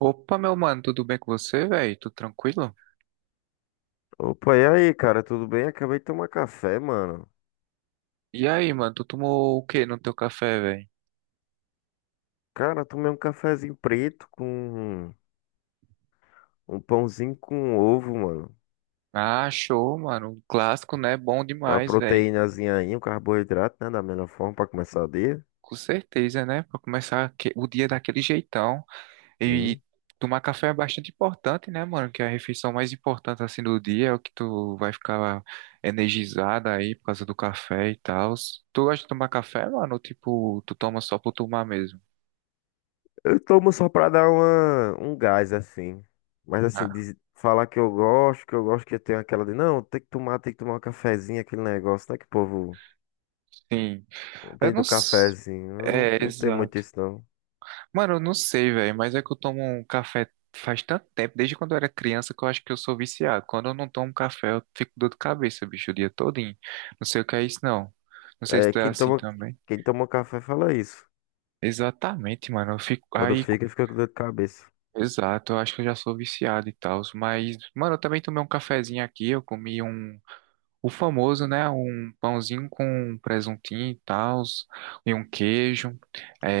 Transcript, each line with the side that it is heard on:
right: Opa, meu mano, tudo bem com você, velho? Tudo tranquilo?
left: Opa, e aí, cara, tudo bem? Acabei de tomar café, mano.
right: E aí, mano, tu tomou o que no teu café, velho?
left: Cara, tomei um cafezinho preto com um pãozinho com ovo, mano.
right: Ah, show, mano. Um clássico, né? Bom
left: Uma
right: demais, velho.
left: proteínazinha aí, um carboidrato, né? Da melhor forma pra começar o dia.
right: Com certeza, né? Pra começar o dia daquele jeitão.
left: Sim.
right: E tomar café é bastante importante, né, mano? Que é a refeição mais importante, assim, do dia. É o que tu vai ficar energizado aí por causa do café e tal. Tu gosta de tomar café, mano? Ou, tipo, tu toma só por tomar mesmo?
left: Eu tomo só pra dar uma, um gás, assim. Mas, assim,
right: Ah,
left: falar que eu gosto, que eu tenho aquela de, não, tem que tomar, um cafezinho, aquele negócio, né? Que o povo
right: sim. Eu
left: tem
right: não...
left: do
right: s-
left: cafezinho. Eu não,
right: É,
left: não tenho muito
right: exato.
left: isso, não.
right: Mano, eu não sei, velho, mas é que eu tomo um café faz tanto tempo, desde quando eu era criança, que eu acho que eu sou viciado. Quando eu não tomo café, eu fico com dor de cabeça, bicho, o dia todinho. Não sei o que é isso, não. Não sei se
left: É,
right: tu é assim também.
left: quem toma café fala isso.
right: Exatamente, mano, eu fico
left: Quando
right: aí.
left: fica com dor de cabeça.
right: Exato, eu acho que eu já sou viciado e tal, mas, mano, eu também tomei um cafezinho aqui, eu comi um, o famoso, né, um pãozinho com presuntinho e tal, e um queijo,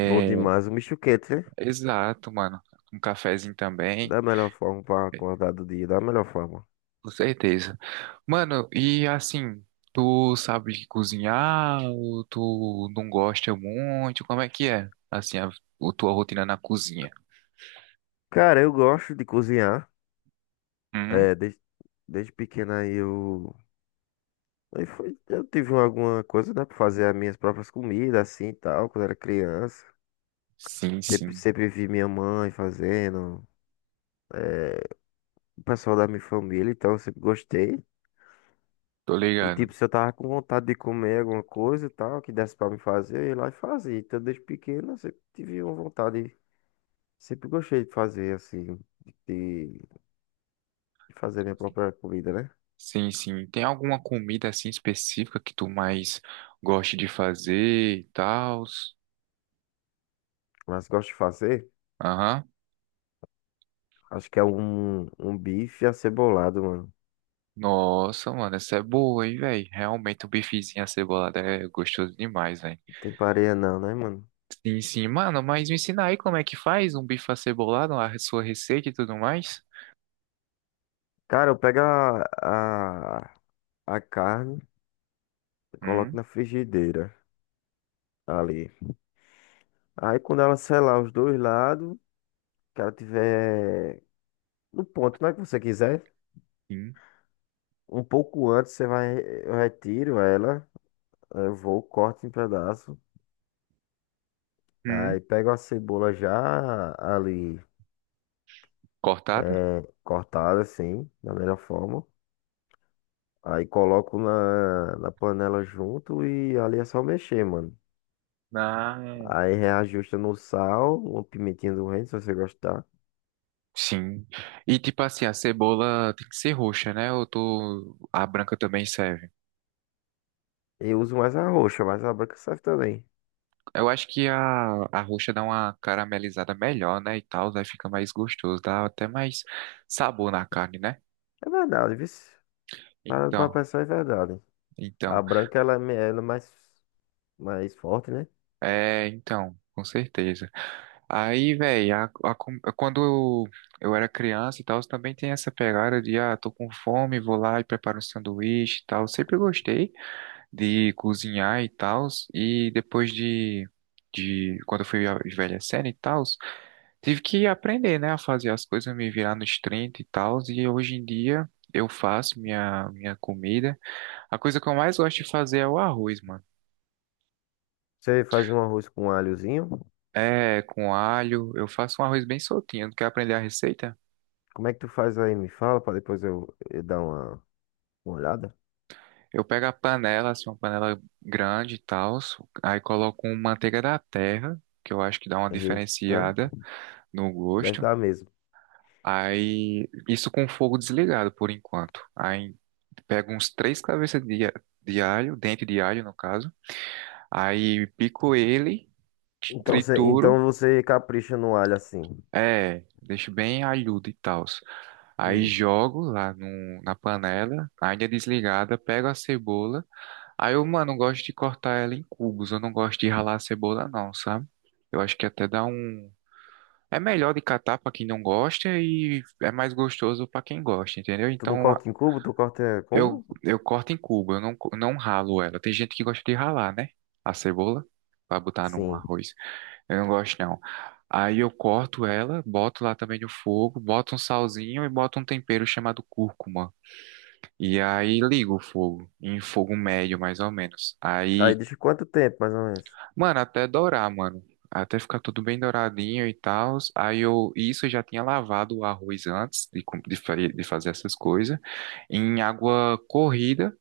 left: Bom demais. O misto quente, né?
right: exato, mano, um cafezinho também,
left: Da melhor forma para acordar do dia, da melhor forma.
right: com certeza. Mano, e assim, tu sabe cozinhar ou tu não gosta muito? Como é que é, assim, a tua rotina na cozinha?
left: Cara, eu gosto de cozinhar.
right: Uhum.
left: É, desde pequeno aí eu. Eu tive alguma coisa, né, pra fazer as minhas próprias comidas, assim e tal, quando era criança.
right: Sim, sim,
left: Sempre vi minha mãe fazendo, o pessoal da minha família, então eu sempre gostei.
right: tô
left: E
right: ligado.
left: tipo, se eu tava com vontade de comer alguma coisa e tal, que desse pra me fazer, eu ia lá e fazia. Então desde pequeno eu sempre tive uma vontade. Sempre gostei de fazer, de, de fazer minha própria comida, né?
right: Sim, sim. Tem alguma comida, assim, específica que tu mais gosta de fazer e tal?
left: Mas gosto de fazer,
right: Aham.
left: acho que é um bife acebolado, mano.
right: Nossa, mano, essa é boa, hein, velho? Realmente o bifezinho acebolado é gostoso demais, velho.
left: Não tem pareia não, né, mano?
right: Sim, sim, mano, mas me ensina aí como é que faz um bife acebolado, a sua receita e tudo mais.
left: Cara, eu pego a carne e coloco
right: Hum,
left: na frigideira ali. Aí quando ela selar os dois lados, que ela tiver no ponto, né, que você quiser,
right: sim
left: um pouco antes você vai, eu retiro ela, aí eu vou, corto em pedaço.
right: hum.
left: Aí pego a cebola já ali
right: Cortada?
left: cortada assim, da melhor forma. Aí coloco na panela junto e ali é só mexer, mano.
right: Ah,
left: Aí reajusta no sal, uma pimentinha do reino, se você gostar.
right: sim. E tipo assim, a cebola tem que ser roxa, né? Ou tô... a branca também serve.
left: Eu uso mais a roxa, mas a branca serve também.
right: Eu acho que a roxa dá uma caramelizada melhor, né? E tal, aí fica mais gostoso, dá até mais sabor na carne, né?
left: É verdade, viu? Para pra
right: Então,
left: pensar, é verdade. A
right: então,
left: branca, ela, ela é mais forte, né?
right: é, então, com certeza. Aí, velho, quando eu, eu era criança e tal, também tem essa pegada de, ah, tô com fome, vou lá e preparo um sanduíche e tal. Sempre gostei de cozinhar e tals, de quando eu fui envelhecendo e tals, tive que aprender, né, a fazer as coisas, me virar nos 30 e tals, e hoje em dia eu faço minha comida. A coisa que eu mais gosto de fazer é o arroz, mano.
left: Você faz um arroz com alhozinho.
right: É, com alho, eu faço um arroz bem soltinho, não quer aprender a receita?
left: Como é que tu faz aí? Me fala, para depois eu dar uma olhada.
right: Eu pego a panela, assim, uma panela grande e tal, aí coloco uma manteiga da terra, que eu acho que dá uma
left: Eita,
right: diferenciada no
left: deve
right: gosto.
left: dar mesmo.
right: Aí, isso com o fogo desligado por enquanto. Aí, pego uns três cabeças de alho, dente de alho no caso. Aí, pico ele, trituro,
left: Então você capricha no alho assim.
right: é, deixo bem alhudo e tal. Aí,
left: Hum.
right: jogo lá no, na panela, ainda desligada, pego a cebola. Aí, eu, mano, gosto de cortar ela em cubos, eu não gosto de ralar a cebola, não, sabe? Eu acho que até dá um. É melhor de catar pra quem não gosta e é mais gostoso pra quem gosta, entendeu?
left: Tu não
right: Então
left: corta em cubo, tu corta
right: Eu,
left: como?
right: eu corto em cubo, eu não, não ralo ela. Tem gente que gosta de ralar, né? A cebola, pra botar num
left: Sim.
right: arroz. Eu não gosto, não. Aí eu corto ela, boto lá também no fogo, boto um salzinho e boto um tempero chamado cúrcuma. E aí ligo o fogo, em fogo médio mais ou menos.
left: Aí
right: Aí,
left: deixa quanto tempo, mais ou menos?
right: mano, até dourar, mano. Até ficar tudo bem douradinho e tal. Aí eu, isso eu já tinha lavado o arroz antes de, com- de fa- de fazer essas coisas, em água corrida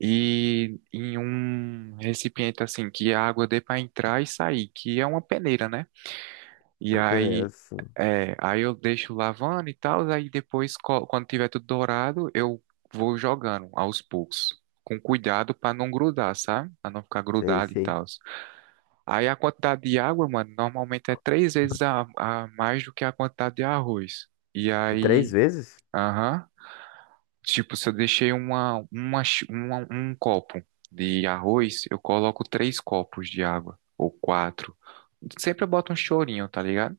right: e em um recipiente assim que a água dê para entrar e sair, que é uma peneira, né? E
left: Uma peneira,
right: aí
left: assim.
right: é, aí eu deixo lavando e tal, aí depois quando tiver tudo dourado, eu vou jogando aos poucos. Com cuidado para não grudar, sabe? Para não ficar
left: Sei,
right: grudado e
left: sei.
right: tal. Aí a quantidade de água, mano, normalmente é três vezes a mais do que a quantidade de arroz. E
left: Três
right: aí,
left: vezes?
right: aham. Tipo, se eu deixei um copo de arroz, eu coloco três copos de água, ou quatro. Sempre eu boto um chorinho, tá ligado?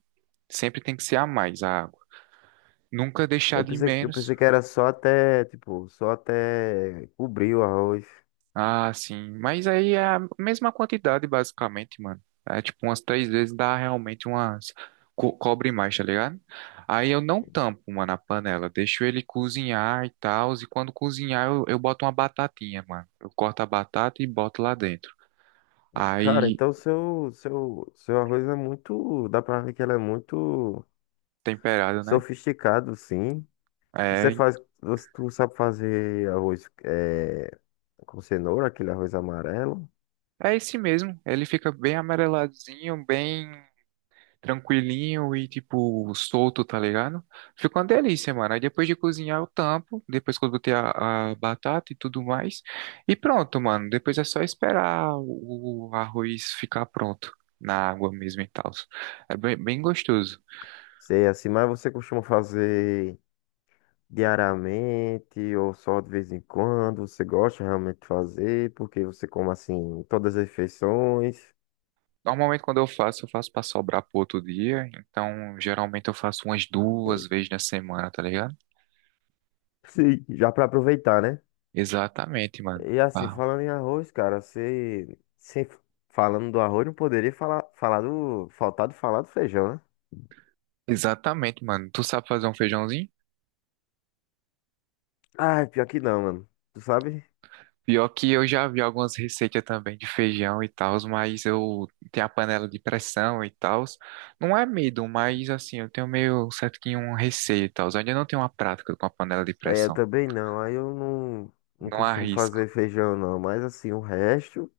right: Sempre tem que ser a mais a água. Nunca deixar de
left: Eu
right: menos.
left: pensei que era só até, tipo, só até cobrir o arroz.
right: Ah, sim. Mas aí é a mesma quantidade, basicamente, mano. É tipo umas três vezes dá realmente umas, cobre mais, tá ligado? Aí eu não tampo, mano, a panela. Deixo ele cozinhar e tal. E quando cozinhar, eu boto uma batatinha, mano. Eu corto a batata e boto lá dentro.
left: Cara,
right: Aí,
left: então seu arroz é muito, dá pra ver que ele é muito
right: temperado, né?
left: sofisticado, sim.
right: É,
left: Tu sabe fazer arroz é, com cenoura, aquele arroz amarelo?
right: é esse mesmo. Ele fica bem ameleladinho, bem tranquilinho e, tipo, solto, tá ligado? Fica uma delícia, mano. Aí depois de cozinhar, eu tampo. Depois que eu botei a batata e tudo mais. E pronto, mano. Depois é só esperar o arroz ficar pronto na água mesmo e tal. É bem, bem gostoso.
left: Sei assim, mas você costuma fazer diariamente ou só de vez em quando? Você gosta realmente de fazer? Porque você come assim todas as refeições?
right: Normalmente, quando eu faço pra sobrar pro outro dia. Então, geralmente, eu faço umas duas vezes na semana, tá ligado?
left: Sim, já para aproveitar, né?
right: Exatamente, mano.
left: E assim,
right: Ah,
left: falando em arroz, cara, você, você falando do arroz, não poderia falar, falar do, faltar de falar do feijão, né?
right: exatamente, mano. Tu sabe fazer um feijãozinho?
left: Ah, pior que não, mano. Tu sabe?
right: Pior que eu já vi algumas receitas também de feijão e tal, mas eu tenho a panela de pressão e tal. Não é medo, mas assim, eu tenho meio certo que um receio e tal. Eu ainda não tenho uma prática com a panela de
left: É, eu
right: pressão.
left: também não. Aí eu não, não
right: Não
left: costumo
right: arrisco.
left: fazer feijão, não. Mas assim, o resto.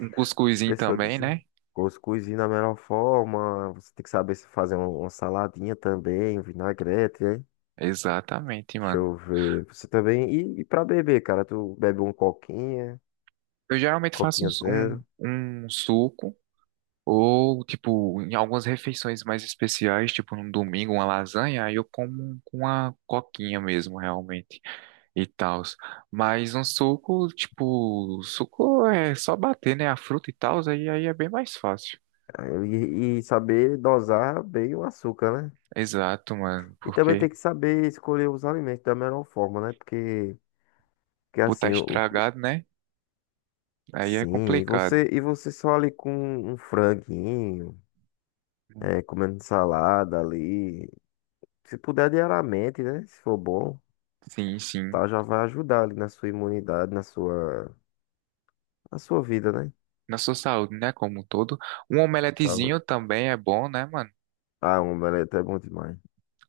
right: Um cuscuzinho
left: Pessoa
right: também,
left: dizia,
right: né?
left: cuscuzinho da melhor forma, você tem que saber se fazer uma saladinha também, um vinagrete, hein?
right: Exatamente,
left: Deixa
right: mano.
left: eu ver. Você também. E pra beber, cara, tu bebe um coquinha,
right: Eu geralmente faço
left: coquinha zero.
right: um suco. Ou, tipo, em algumas refeições mais especiais, tipo num domingo, uma lasanha, aí eu como um, com uma coquinha mesmo, realmente, e tal. Mas um suco, tipo, suco é só bater, né, a fruta e tal, aí é bem mais fácil.
left: E saber dosar bem o açúcar, né?
right: Exato, mano,
left: E também tem
right: porque
left: que saber escolher os alimentos da melhor forma, né? Porque
right: botar
left: assim, o-
right: estragado, né, aí é
left: sim, e
right: complicado.
left: você só ali com um franguinho,
right: Hum.
left: é, comendo salada ali. Se puder diariamente, né? Se for bom.
right: Sim, sim.
left: Tal, já vai ajudar ali na sua imunidade, na sua vida, né?
right: Na sua saúde, né, como um todo. Um omeletezinho
left: Saúde.
right: também é bom, né, mano?
left: Ah, um omelete é bom demais.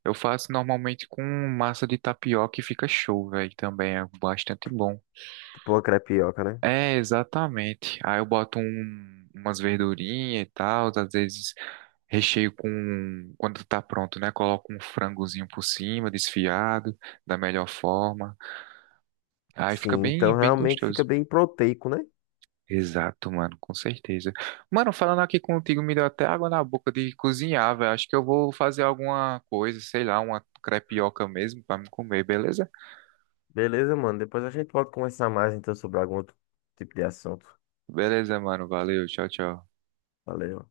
right: Eu faço normalmente com massa de tapioca e fica show, velho. Também é bastante bom.
left: Tipo uma crepioca, né?
right: É, exatamente. Aí eu boto umas verdurinhas e tal, às vezes recheio com, quando tá pronto, né? Coloco um frangozinho por cima, desfiado, da melhor forma. Aí fica
left: Sim,
right: bem,
left: então
right: bem
left: realmente fica
right: gostoso.
left: bem proteico, né?
right: Exato, mano, com certeza. Mano, falando aqui contigo, me deu até água na boca de cozinhar, velho. Acho que eu vou fazer alguma coisa, sei lá, uma crepioca mesmo pra me comer, beleza?
left: Beleza, mano. Depois a gente pode conversar mais então sobre algum outro tipo de assunto.
right: Beleza, mano. Valeu. Tchau, tchau.
left: Valeu.